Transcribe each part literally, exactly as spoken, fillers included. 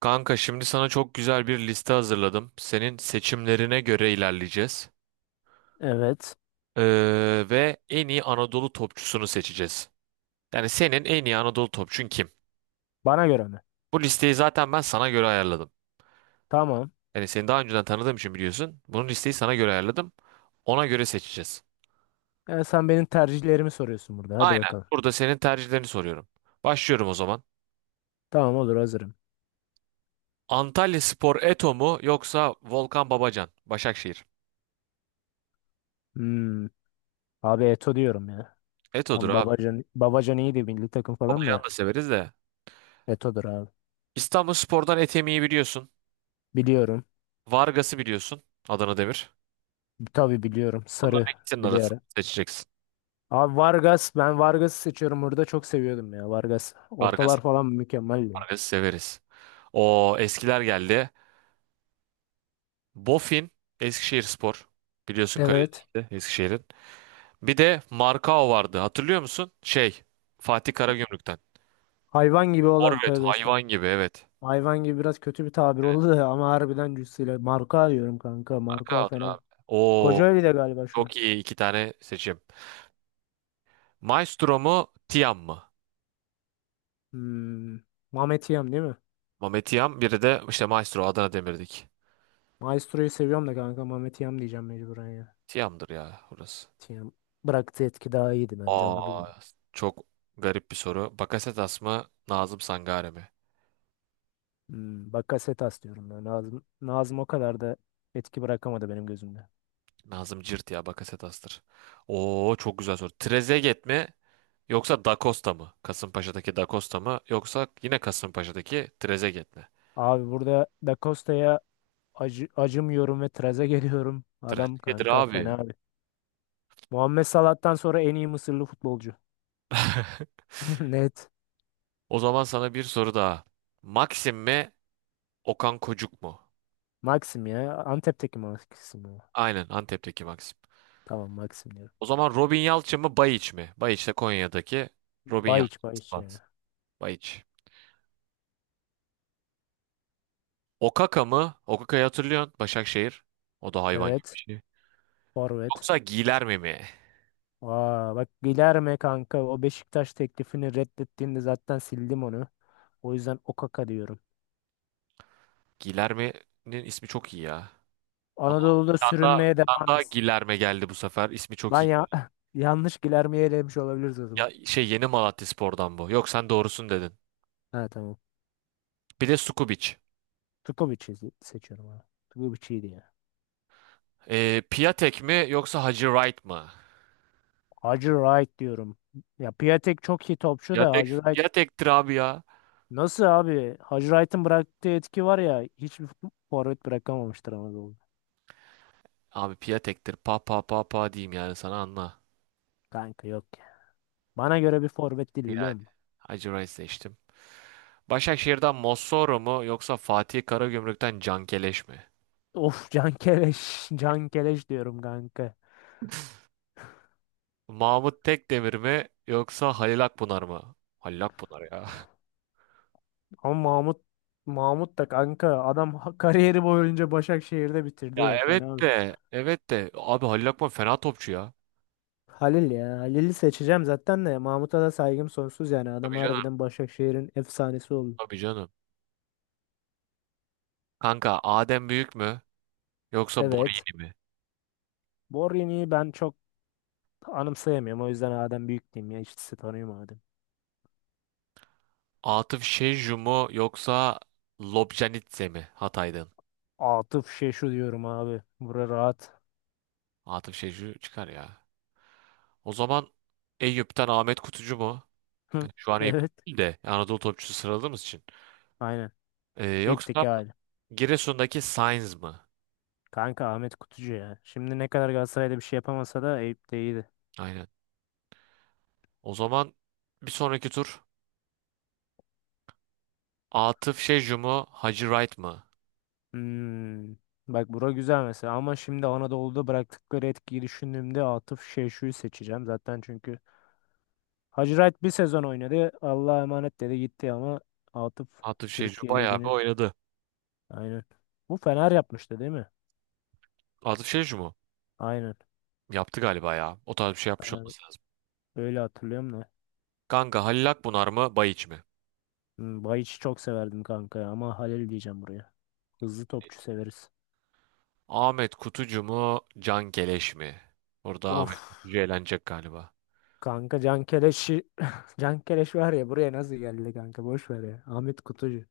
Kanka şimdi sana çok güzel bir liste hazırladım. Senin seçimlerine göre ilerleyeceğiz. Evet. Ee, ve en iyi Anadolu topçusunu seçeceğiz. Yani senin en iyi Anadolu topçun kim? Bana göre mi? Bu listeyi zaten ben sana göre ayarladım. Tamam. Yani seni daha önceden tanıdığım için biliyorsun. Bunun listeyi sana göre ayarladım. Ona göre seçeceğiz. E, sen benim tercihlerimi soruyorsun burada. Hadi Aynen. bakalım. Burada senin tercihlerini soruyorum. Başlıyorum o zaman. Tamam, olur, hazırım. Antalyaspor Eto mu yoksa Volkan Babacan? Başakşehir. Hmm. Abi Eto diyorum ya. Eto'dur Tam abi. Babacan, Babacan iyiydi, milli takım falan Babacan da. da severiz de. Eto'dur abi. İstanbulspor'dan Etemi'yi biliyorsun. Biliyorum. Vargas'ı biliyorsun. Adana Demir. Tabii biliyorum. Sarı Bunların ikisinin bir de arasını ara. seçeceksin. Abi Vargas. Ben Vargas'ı seçiyorum burada. Çok seviyordum ya Vargas. Vargas, Ortalar falan mükemmel ya. Vargas'ı severiz. O eskiler geldi. Bofin, Eskişehirspor. Biliyorsun Evet. Karadeniz'de Eskişehir'in. Bir de Markao vardı. Hatırlıyor musun? Şey, Fatih Karagümrük'ten. Hayvan gibi olan, Forvet, tövbe hayvan estağfurullah. gibi evet. Hayvan gibi biraz kötü bir tabir oldu da ama harbiden cüssüyle. Marka diyorum kanka. Marka Markao'dur falan. abi. Oo, Kocaeli de galiba şu an. çok iyi iki tane seçim. Maestro mu, Tiam mı? Hmm. Mehmet Hiyam değil mi? Mehmet Tiam, biri de işte Maestro Adana Demir'dik. Maestro'yu seviyorum da kanka, Mehmet Hiyam diyeceğim mecburen ya. Tiam'dır ya burası. Hiyam bıraktığı etki daha iyiydi bence Aa, Anadolu'da. çok garip bir soru. Bakasetas mı, Nazım Sangare mi? Hmm. Bakasetas diyorum ben. Nazım, Nazım o kadar da etki bırakamadı benim gözümde. Nazım Cirt ya, Bakasetas'tır. Oo, çok güzel soru. Trezeguet mi yoksa Da Costa mı? Kasımpaşa'daki Da Costa mı yoksa yine Kasımpaşa'daki Trezeguet mi? Abi burada Da Costa'ya acı, acımıyorum ve traze geliyorum. Adam Trezeguet'tir kanka abi. fena abi. Muhammed Salah'tan sonra en iyi Mısırlı futbolcu. Net. O zaman sana bir soru daha. Maxim mi, Okan Kocuk mu? Maxim ya. Antep'teki Maxim ya. Aynen, Antep'teki Maxim. Tamam, Maxim diyorum. O zaman Robin Yalçın mı, Bayiç mi? Bayiç de Konya'daki Robin Yalçın. Bayiç Bayiç Sivas. ya. Bayiç. Okaka mı? Okaka'yı hatırlıyorsun. Başakşehir. O da hayvan gibi bir Evet. şey. Forvet. Yoksa Gilerme mi? Aa, bak, Guilherme kanka, o Beşiktaş teklifini reddettiğinde zaten sildim onu. O yüzden Okaka diyorum. Gilerme'nin ismi çok iyi ya. Aa, bir Anadolu'da tane daha, bir sürünmeye tane devam daha etsin. Gilerme geldi bu sefer. İsmi çok Ben iyi. ya yanlış Guilherme'yi elemiş olabiliriz o zaman. Ya şey Yeni Malatyaspor'dan bu. Yok sen doğrusun dedin. Ha, tamam. Bir de Sukubic. Tukovic'i se- seçiyorum abi. Tukovic iyiydi ya. Ee, Piatek mi yoksa Hacı Wright mı? Hacı Wright diyorum. Ya Piatek çok iyi topçu da, Piatek, Hacı Wright. Piatek'tir abi ya. Nasıl abi? Hacı Wright'ın bıraktığı etki var ya, hiçbir fut- forvet bırakamamıştır Anadolu'da. Abi Piatek'tir. Pa pa pa pa diyeyim yani sana anla. Kanka yok ya. Bana göre bir forvet değil, biliyor Yani musun? Hacı Wright seçtim. Başakşehir'den Mossoro mu yoksa Fatih Karagümrük'ten Cankeleş mi? Of, Can Keleş. Can Keleş diyorum kanka. Mahmut Tekdemir mi yoksa Halil Akpınar mı? Halil Akpınar ya. Ama Mahmut, Mahmut da kanka adam ha- kariyeri boyunca Başakşehir'de bitirdi Ya ya, evet fena mı? de evet de abi Halil Akpınar fena topçu ya. Halil ya. Halil'i seçeceğim zaten, de Mahmut'a da saygım sonsuz yani. Adam Tabii canım. harbiden Başakşehir'in efsanesi oldu. Tabii canım. Kanka Adem Büyük mü yoksa Evet. Borini mi? Borini'yi ben çok anımsayamıyorum. O yüzden Adem Büyük diyeyim ya. İkisi tanıyorum, Adem. Atıf Şecu mu yoksa Lobjanitse mi Hatay'dan? Atıf Şeşu diyorum abi. Bura rahat. Atıf Şecu çıkar ya. O zaman Eyüp'ten Ahmet Kutucu mu? Hı. Yani şu an Eyüp Evet. değil de Anadolu topçusu sıraladığımız için. Aynen. Ee, İpteki yoksa hali. Giresun'daki Sainz mı? Kanka Ahmet Kutucu ya. Şimdi ne kadar Galatasaray'da bir şey yapamasa da Eyüp'te iyiydi. Aynen. O zaman bir sonraki tur Atıf Şecu mu? Hacı Wright mı? Hmm. Bak, bura güzel mesela, ama şimdi Anadolu'da bıraktıkları etkiyi düşündüğümde Atıf Şeşu'yu seçeceğim zaten, çünkü Hacırayt bir sezon oynadı, Allah'a emanet dedi gitti, ama Atıf Atıf Şecu Türkiye bayağı bir Ligi'nin, oynadı. aynen, bu Fener yapmıştı değil mi? Atıf Şecu mu? Aynen, Yaptı galiba ya. O tarz bir şey yapmış ben olması lazım. öyle hatırlıyorum da. Kanka Halil Akbunar mı? Bayiç mi? Hmm, Bayiç'i çok severdim kanka ya, ama Halil diyeceğim buraya, hızlı topçu severiz. Ahmet Kutucu mu? Can Geleş mi? Burada Of Ahmet Kutucu eğlenecek galiba. kanka, Can Keleş'i Can Keleş var ya, buraya nasıl geldi kanka, boş ver ya, Ahmet Kutucu.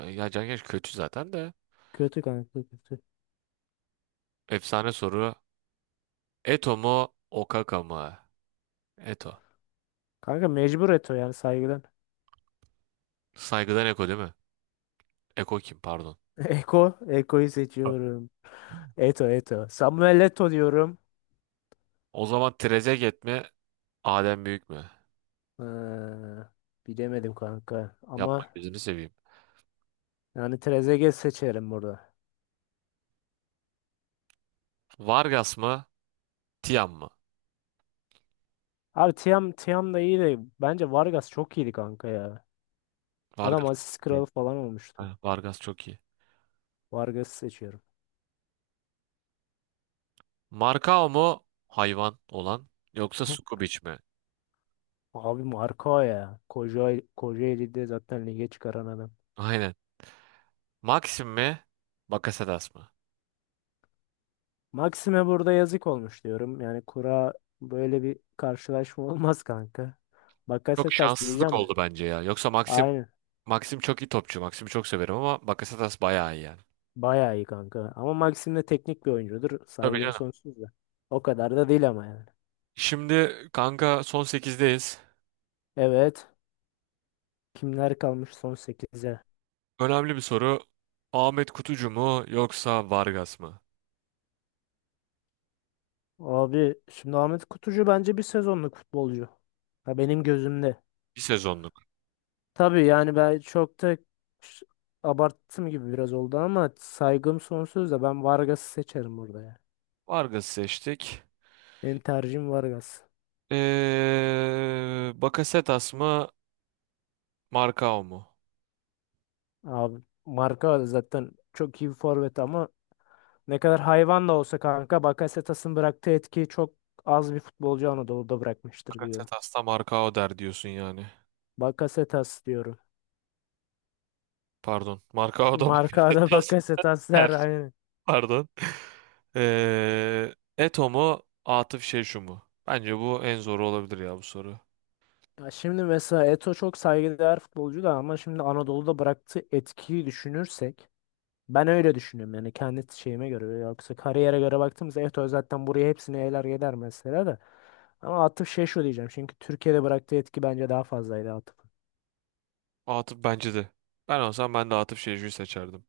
Ya, ya Can Geleş kötü zaten de. Kötü kanka, kötü. Efsane soru. Eto mu? Okaka mı? Eto. Kanka mecbur Eto, yani saygıdan. Saygıdan Eko değil mi? Eko kim pardon. Eko, Eko'yu seçiyorum. Eto, Eto. Samuel Eto diyorum. O zaman Trezeguet mi? Adem Büyük mü? Ha, bilemedim kanka. Yapma Ama gözünü seveyim. yani Trezeguet seçerim burada. Vargas mı? Tiam mı? Abi Tiam, Tiam da iyi de bence Vargas çok iyiydi kanka ya. Adam Vargas. asist kralı falan olmuştu. Ha, Vargas çok iyi. Vargas'ı seçiyorum. Markao mu hayvan olan yoksa Sukubic mi? Abi Marco ya. Koca, Kocaeli'de zaten lige çıkaran adam. Aynen. Maxim mi? Bakasetas mı? Maxime burada yazık olmuş diyorum. Yani kura, böyle bir karşılaşma olmaz kanka. Çok Bakasetas şanssızlık diyeceğim de. oldu bence ya. Yoksa Maxim Aynen. Maxim çok iyi topçu. Maxim'i çok severim ama Bakasetas bayağı iyi yani. Bayağı iyi kanka. Ama Maxim de teknik bir oyuncudur. Tabii Saygım canım. sonsuz da. O kadar da değil ama yani. Şimdi kanka son sekizdeyiz. Evet. Kimler kalmış son sekize. Önemli bir soru. Ahmet Kutucu mu yoksa Vargas mı? Abi şimdi Ahmet Kutucu bence bir sezonluk futbolcu. Ha, benim gözümde. Bir sezonluk. Tabii yani ben çok da ş- abarttım gibi biraz oldu, ama saygım sonsuz da ben Vargas'ı seçerim burada ya. Vargas'ı seçtik. Benim tercihim Vargas. Ee, Bakasetas mı? Markao mu? Abi marka zaten çok iyi bir forvet, ama ne kadar hayvan da olsa kanka, Bakasetas'ın bıraktığı etkiyi çok az bir futbolcu Anadolu'da bırakmıştır diyorum. Bakasetas'ta Markao der diyorsun yani. Bakasetas diyorum. Pardon. Marka o da bakışta Markada biraz Bakasetas ters. der, aynen. Pardon. Ee, Eto mu? Atıf Şeşu mu? Bence bu en zoru olabilir ya bu soru. Ya şimdi mesela Eto çok saygıdeğer futbolcu da, ama şimdi Anadolu'da bıraktığı etkiyi düşünürsek, ben öyle düşünüyorum yani, kendi şeyime göre, yoksa kariyere göre baktığımızda Eto zaten buraya hepsini eyler gider mesela da, ama Atıf şey şu diyeceğim çünkü Türkiye'de bıraktığı etki bence daha fazlaydı Atıf'ın. Atıf bence de. Ben olsam ben de Atıf Şeşu'yu seçerdim.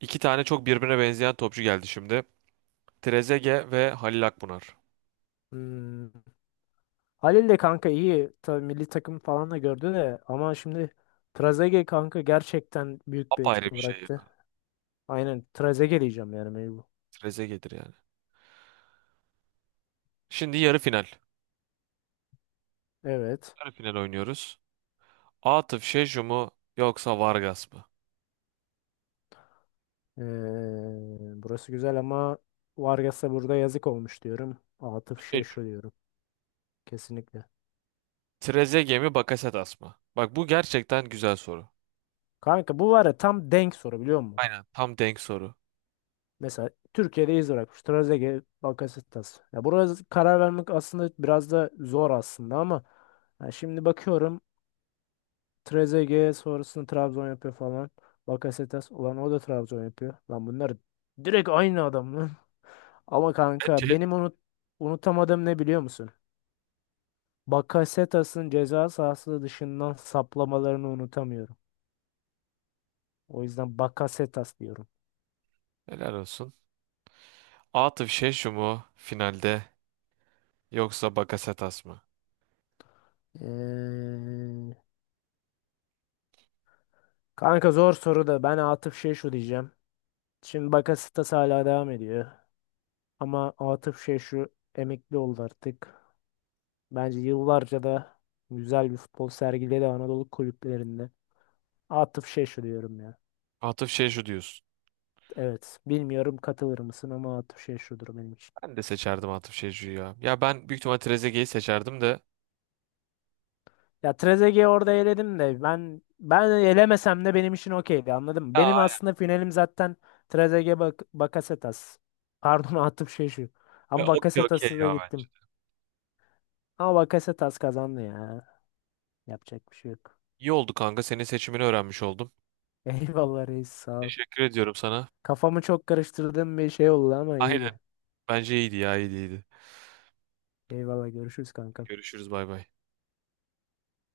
İki tane çok birbirine benzeyen topçu geldi şimdi. Trezeguet ve Halil Akbunar. Hmm. Halil de kanka iyi. Tabii milli takım falan da gördü de, ama şimdi Trezeguet kanka gerçekten büyük bir Apayrı etki bir şey ya. bıraktı. Aynen, Trezeguet diyeceğim yani mecbur. Trezeguet'dir yani. Şimdi yarı final. Evet. Yarı final oynuyoruz. Atıf Şeşu mu yoksa Vargas mı? Ee, Burası güzel ama Vargas'a burada yazık olmuş diyorum. Atıf şey Şeşu. şu diyorum. Kesinlikle. Trezeguet mi Bakasetas mı? Bak bu gerçekten güzel soru. Kanka bu var ya, tam denk soru biliyor musun? Aynen tam denk soru. Mesela Türkiye'de iz bırakmış. Trezeguet, Bakasetas. Ya burası karar vermek aslında biraz da zor aslında, ama ya şimdi bakıyorum, Trezeguet sonrasında Trabzon yapıyor falan. Bakasetas, ulan o da Trabzon yapıyor. Lan bunlar direkt aynı adam lan. Ama kanka Ki benim unut unutamadığım ne biliyor musun? Bakasetas'ın ceza sahası dışından saplamalarını unutamıyorum. O yüzden Bakasetas diyorum. helal olsun. Atıf Şeşu mu finalde yoksa Bakasetas mı? Ee, Kanka zor soru da ben Atıf şey şu diyeceğim. Şimdi Bakasetas hala devam ediyor. Ama Atıf şey şu emekli oldu artık. Bence yıllarca da güzel bir futbol sergiledi Anadolu kulüplerinde. Atıf Şeşu diyorum ya. Atıf Şeşu diyorsun. Evet. Bilmiyorum katılır mısın, ama Atıf Şeşu'dur benim için. Ben de seçerdim Atıf Şeşu'yu ya. Ya ben büyük ihtimal Trezeguet'i seçerdim de. Ya Trezeguet'i orada eledim de ben ben elemesem de benim için okeydi, anladın mı? Ya Benim aynen. aslında finalim zaten Trezeguet, bak, Bakasetas. Pardon Atıf Şeşu. Ya Ama okey okey Bakasetas'a da ya bence. gittim. Ama Bakasetas kazandı ya. Yapacak bir şey yok. İyi oldu kanka. Senin seçimini öğrenmiş oldum. Eyvallah reis, sağ ol. Teşekkür ediyorum sana. Kafamı çok karıştırdığım bir şey oldu ama Aynen. iyiydi. Bence iyiydi ya iyiydi iyiydi. Eyvallah, görüşürüz kanka. Görüşürüz bay bay.